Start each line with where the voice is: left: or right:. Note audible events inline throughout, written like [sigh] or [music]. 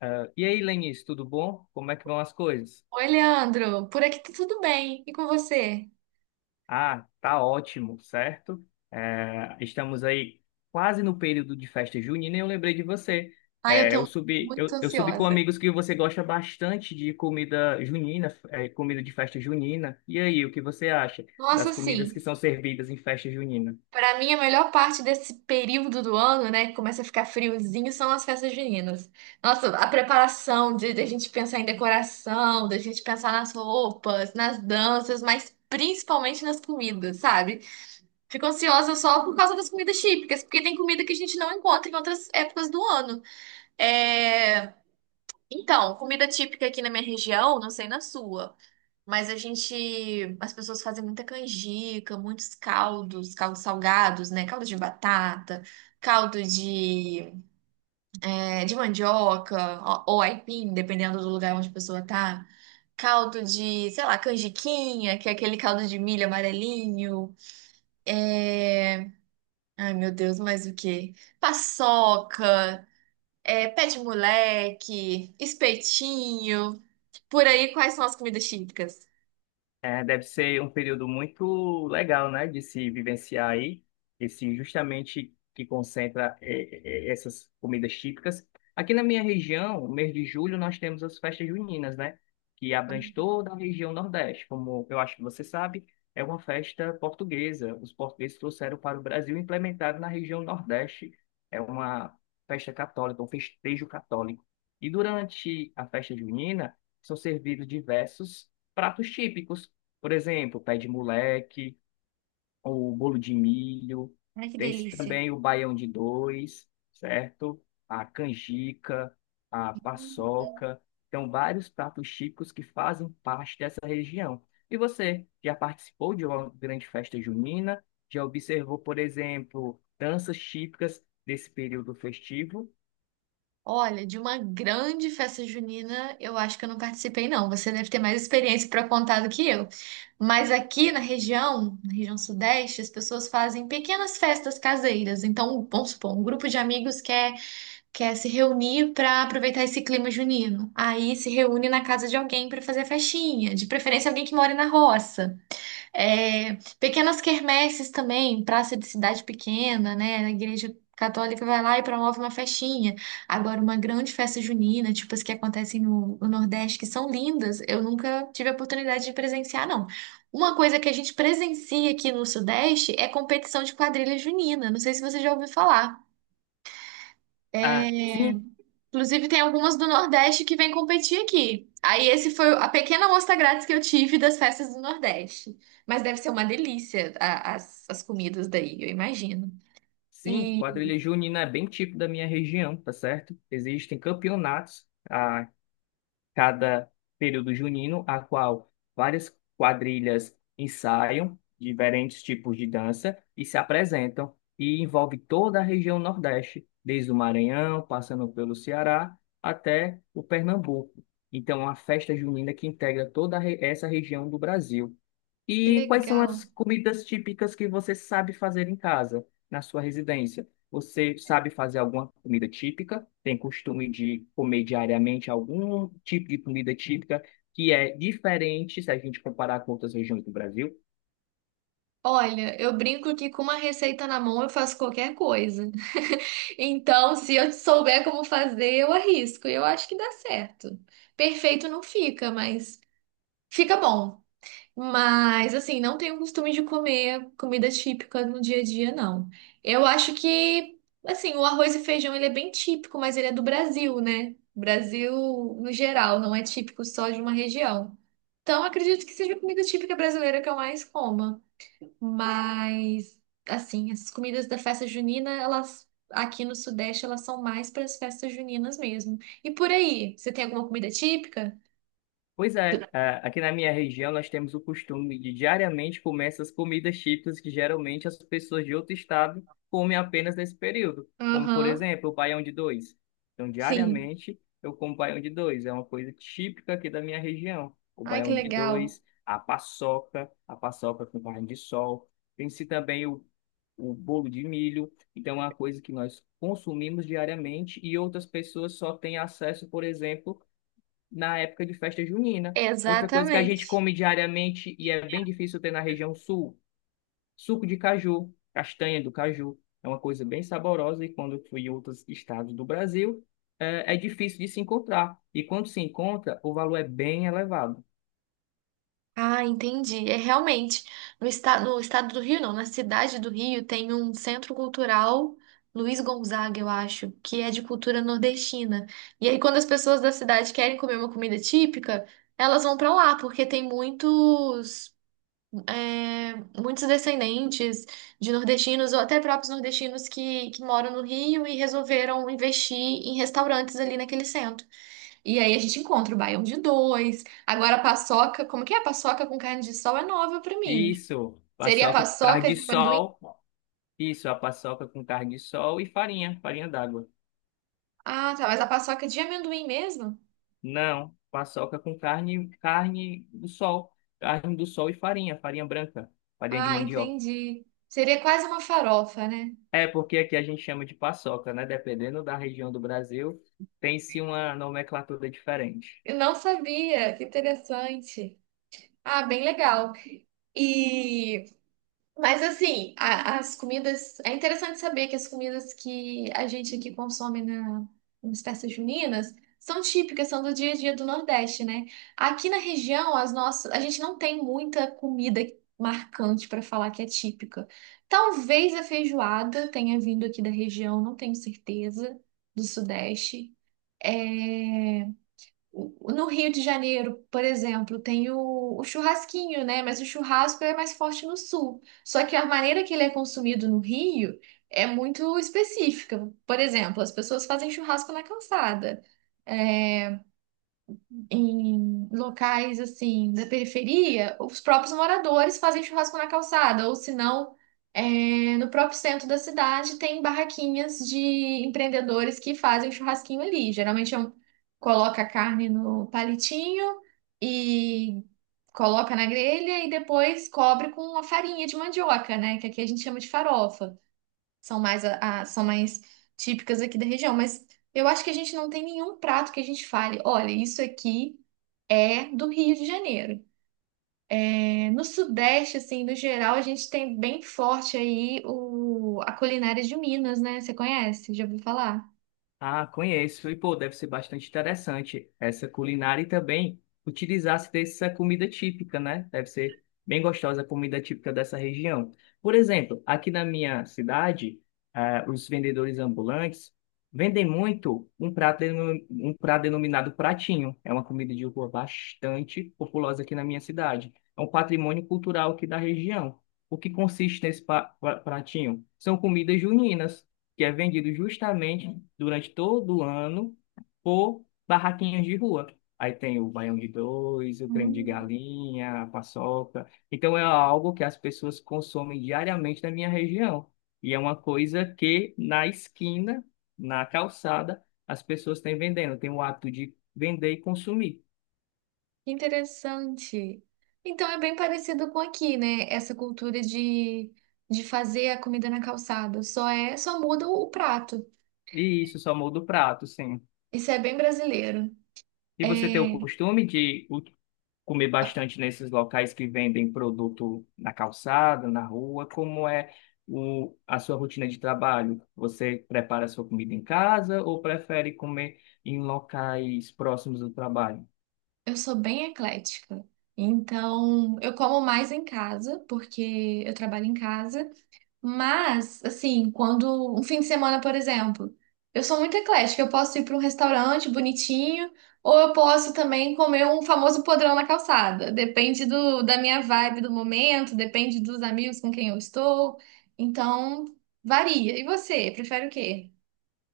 left: Ah, e aí, Lenice, tudo bom? Como é que vão as coisas?
right: Oi, Leandro. Por aqui tá tudo bem. E com você?
left: Ah, tá ótimo, certo? Estamos aí quase no período de festa junina e eu lembrei de você.
right: Ai, eu
left: Eh, eu
right: tô
left: subi,
right: muito
left: eu, eu subi com
right: ansiosa.
left: amigos que você gosta bastante de comida junina, comida de festa junina. E aí, o que você acha das
right: Nossa,
left: comidas que
right: sim.
left: são servidas em festa junina?
right: Pra mim, a melhor parte desse período do ano, né, que começa a ficar friozinho, são as festas juninas. Nossa, a preparação de a gente pensar em decoração, da gente pensar nas roupas, nas danças, mas principalmente nas comidas, sabe? Fico ansiosa só por causa das comidas típicas, porque tem comida que a gente não encontra em outras épocas do ano. É... Então, comida típica aqui na minha região, não sei na sua. Mas a gente, as pessoas fazem muita canjica, muitos caldos, caldos salgados, né? Caldo de batata, caldo de, é, de mandioca ou aipim, dependendo do lugar onde a pessoa tá. Caldo de, sei lá, canjiquinha, que é aquele caldo de milho amarelinho. É... Ai, meu Deus, mais o quê? Paçoca, é, pé de moleque, espetinho. Por aí, quais são as comidas típicas?
left: É, deve ser um período muito legal, né, de se vivenciar aí, esse justamente que concentra essas comidas típicas. Aqui na minha região, no mês de julho, nós temos as festas juninas, né, que abrange toda a região Nordeste. Como eu acho que você sabe, é uma festa portuguesa. Os portugueses trouxeram para o Brasil e implementaram na região Nordeste. É uma festa católica, um festejo católico. E durante a festa junina, são servidos diversos pratos típicos, por exemplo, pé de moleque, o bolo de milho,
right: Ai, que
left: tem
right: delícia.
left: também o baião de dois, certo? A canjica, a paçoca. Então, vários pratos típicos que fazem parte dessa região. E você já participou de uma grande festa junina? Já observou, por exemplo, danças típicas desse período festivo?
right: Olha, de uma grande festa junina, eu acho que eu não participei, não. Você deve ter mais experiência para contar do que eu. Mas aqui na região sudeste, as pessoas fazem pequenas festas caseiras. Então, vamos supor, um grupo de amigos quer, quer se reunir para aproveitar esse clima junino. Aí se reúne na casa de alguém para fazer a festinha, de preferência alguém que mora na roça. É, pequenas quermesses também, praça de cidade pequena, né? A igreja católica vai lá e promove uma festinha. Agora, uma grande festa junina, tipo as que acontecem no Nordeste, que são lindas, eu nunca tive a oportunidade de presenciar, não. Uma coisa que a gente presencia aqui no Sudeste é competição de quadrilha junina. Não sei se você já ouviu falar.
left: Ah,
right: É,
left: sim,
right: inclusive, tem algumas do Nordeste que vêm competir aqui. Aí, esse foi a pequena amostra grátis que eu tive das festas do Nordeste. Mas deve ser uma delícia as, as comidas daí, eu imagino.
left: sim,
right: E
left: quadrilha junina é bem típico da minha região, tá certo? Existem campeonatos. Cada período junino, a qual várias quadrilhas ensaiam diferentes tipos de dança e se apresentam, e envolve toda a região Nordeste, desde o Maranhão, passando pelo Ceará até o Pernambuco. Então, é uma festa junina que integra toda a essa região do Brasil.
right: que
left: E quais são as
right: legal.
left: comidas típicas que você sabe fazer em casa, na sua residência? Você sabe fazer alguma comida típica? Tem costume de comer diariamente algum tipo de comida típica que é diferente se a gente comparar com outras regiões do Brasil?
right: Olha, eu brinco que com uma receita na mão eu faço qualquer coisa. [laughs] Então, se eu souber como fazer, eu arrisco. E eu acho que dá certo. Perfeito não fica, mas fica bom. Mas, assim, não tenho costume de comer comida típica no dia a dia, não. Eu acho que, assim, o arroz e feijão, ele é bem típico, mas ele é do Brasil, né? Brasil, no geral, não é típico só de uma região. Então, acredito que seja a comida típica brasileira que eu mais coma. Mas, assim, essas comidas da festa junina, elas, aqui no Sudeste, elas são mais para as festas juninas mesmo. E por aí, você tem alguma comida típica?
left: Pois é, aqui na minha região nós temos o costume de diariamente comer essas comidas típicas que geralmente as pessoas de outro estado comem apenas nesse período, como por
right: Aham,
left: exemplo o baião de dois. Então
right: sim.
left: diariamente eu como baião de dois, é uma coisa típica aqui da minha região. O
right: Ai, que
left: baião de
right: legal.
left: dois, a paçoca com carne de sol, tem-se também o bolo de milho, então é uma coisa que nós consumimos diariamente e outras pessoas só têm acesso, por exemplo, na época de festa junina. Outra coisa que a gente
right: Exatamente.
left: come diariamente e é bem difícil ter na região sul, suco de caju, castanha do caju. É uma coisa bem saborosa e quando eu fui em outros estados do Brasil, é difícil de se encontrar. E quando se encontra, o valor é bem elevado.
right: Ah, entendi. É realmente. No estado, no estado do Rio, não, na cidade do Rio, tem um centro cultural Luiz Gonzaga, eu acho, que é de cultura nordestina. E aí, quando as pessoas da cidade querem comer uma comida típica, elas vão pra lá, porque tem muitos, é, muitos descendentes de nordestinos, ou até próprios nordestinos que moram no Rio e resolveram investir em restaurantes ali naquele centro. E aí a gente encontra o baião de dois. Agora a paçoca, como que é? A paçoca com carne de sol é nova pra mim.
left: Isso,
right: Seria a
left: paçoca com carne
right: paçoca
left: de
right: de amendoim?
left: sol. Isso, a paçoca com carne de sol e farinha, farinha d'água.
right: Ah, tá, mas a paçoca de amendoim mesmo?
left: Não, paçoca com carne, carne do sol e farinha, farinha branca, farinha de
right: Ah,
left: mandioca.
right: entendi. Seria quase uma farofa, né?
left: É, porque aqui a gente chama de paçoca, né? Dependendo da região do Brasil, tem-se uma nomenclatura diferente.
right: Eu não sabia, que interessante. Ah, bem legal. E mas assim, as comidas. É interessante saber que as comidas que a gente aqui consome na, nas festas juninas são típicas, são do dia a dia do Nordeste, né? Aqui na região, as nossas, a gente não tem muita comida marcante para falar que é típica. Talvez a feijoada tenha vindo aqui da região, não tenho certeza, do Sudeste. É no Rio de Janeiro, por exemplo, tem o churrasquinho, né? Mas o churrasco é mais forte no sul. Só que a maneira que ele é consumido no Rio é muito específica. Por exemplo, as pessoas fazem churrasco na calçada. É, em locais assim da periferia, os próprios moradores fazem churrasco na calçada, ou se não, é, no próprio centro da cidade tem barraquinhas de empreendedores que fazem churrasquinho ali. Geralmente é coloca a carne no palitinho e coloca na grelha e depois cobre com a farinha de mandioca, né? Que aqui a gente chama de farofa. São mais são mais típicas aqui da região, mas eu acho que a gente não tem nenhum prato que a gente fale, olha, isso aqui é do Rio de Janeiro. É, no Sudeste, assim, no geral, a gente tem bem forte aí o, a culinária de Minas, né? Você conhece? Já ouviu falar?
left: Ah, conheço. E, pô, deve ser bastante interessante essa culinária e também utilizar-se dessa comida típica, né? Deve ser bem gostosa a comida típica dessa região. Por exemplo, aqui na minha cidade, os vendedores ambulantes vendem muito um prato, um prato denominado pratinho. É uma comida de rua bastante populosa aqui na minha cidade. É um patrimônio cultural aqui da região. O que consiste nesse pratinho? São comidas juninas que é vendido justamente durante todo o ano por barraquinhas de rua. Aí tem o baião de dois, o creme de
right: Hum,
left: galinha, a paçoca. Então é algo que as pessoas consomem diariamente na minha região. E é uma coisa que na esquina, na calçada, as pessoas têm vendendo, têm o hábito de vender e consumir.
right: que interessante. Então é bem parecido com aqui, né? Essa cultura de fazer a comida na calçada. Só é, só muda o prato.
left: E isso só muda o prato, sim.
right: Isso é bem brasileiro.
left: E
right: É,
left: você tem o costume de comer bastante nesses locais que vendem produto na calçada, na rua? Como é a sua rotina de trabalho? Você prepara sua comida em casa ou prefere comer em locais próximos do trabalho?
right: eu sou bem eclética. Então, eu como mais em casa, porque eu trabalho em casa. Mas, assim, quando um fim de semana, por exemplo, eu sou muito eclética, eu posso ir para um restaurante bonitinho, ou eu posso também comer um famoso podrão na calçada. Depende do, da minha vibe do momento, depende dos amigos com quem eu estou. Então, varia. E você, prefere o quê?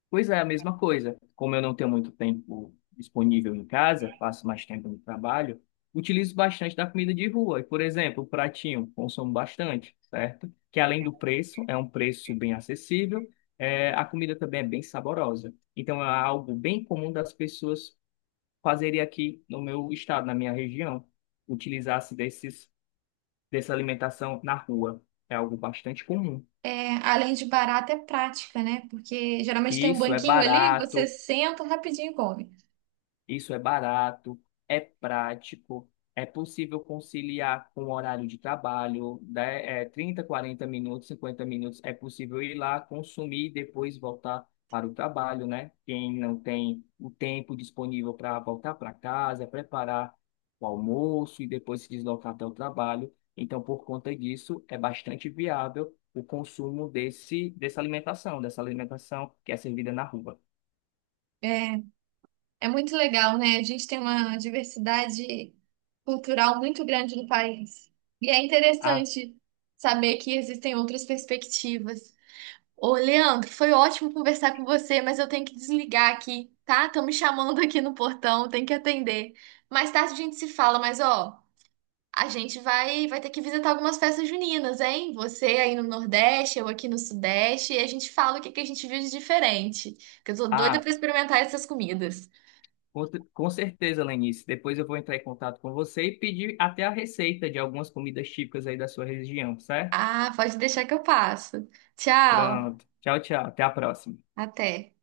left: Pois é, a mesma coisa. Como eu não tenho muito tempo disponível em casa, passo mais tempo no trabalho, utilizo bastante da comida de rua. E, por exemplo, o pratinho, consumo bastante, certo? Que além do preço, é um preço bem acessível, a comida também é bem saborosa. Então, é algo bem comum das pessoas fazerem aqui no meu estado, na minha região, utilizar-se dessa alimentação na rua. É algo bastante comum.
right: É, além de barato, é prática, né? Porque geralmente tem
left: E
right: um
left: isso é
right: banquinho ali, você
left: barato
right: senta rapidinho e come.
left: Isso é barato, é prático, é possível conciliar com o horário de trabalho, né? É 30, 40 minutos, 50 minutos, é possível ir lá, consumir e depois voltar para o trabalho, né? Quem não tem o tempo disponível para voltar para casa, preparar o almoço e depois se deslocar até o trabalho. Então, por conta disso, é bastante viável o consumo dessa alimentação que é servida na rua.
right: É muito legal, né? A gente tem uma diversidade cultural muito grande no país. E é
left: A,
right: interessante saber que existem outras perspectivas. Ô, Leandro, foi ótimo conversar com você, mas eu tenho que desligar aqui, tá? Estão me chamando aqui no portão, tenho que atender. Mais tarde a gente se fala, mas ó, a gente vai ter que visitar algumas festas juninas, hein? Você aí no Nordeste, eu aqui no Sudeste, e a gente fala o que que a gente viu de diferente, que eu tô doida
left: a
right: pra experimentar essas comidas.
left: Com com certeza, Lenice. Depois eu vou entrar em contato com você e pedir até a receita de algumas comidas típicas aí da sua região, certo?
right: Ah, pode deixar que eu passo. Tchau,
left: Pronto. Tchau, tchau. Até a próxima.
right: até.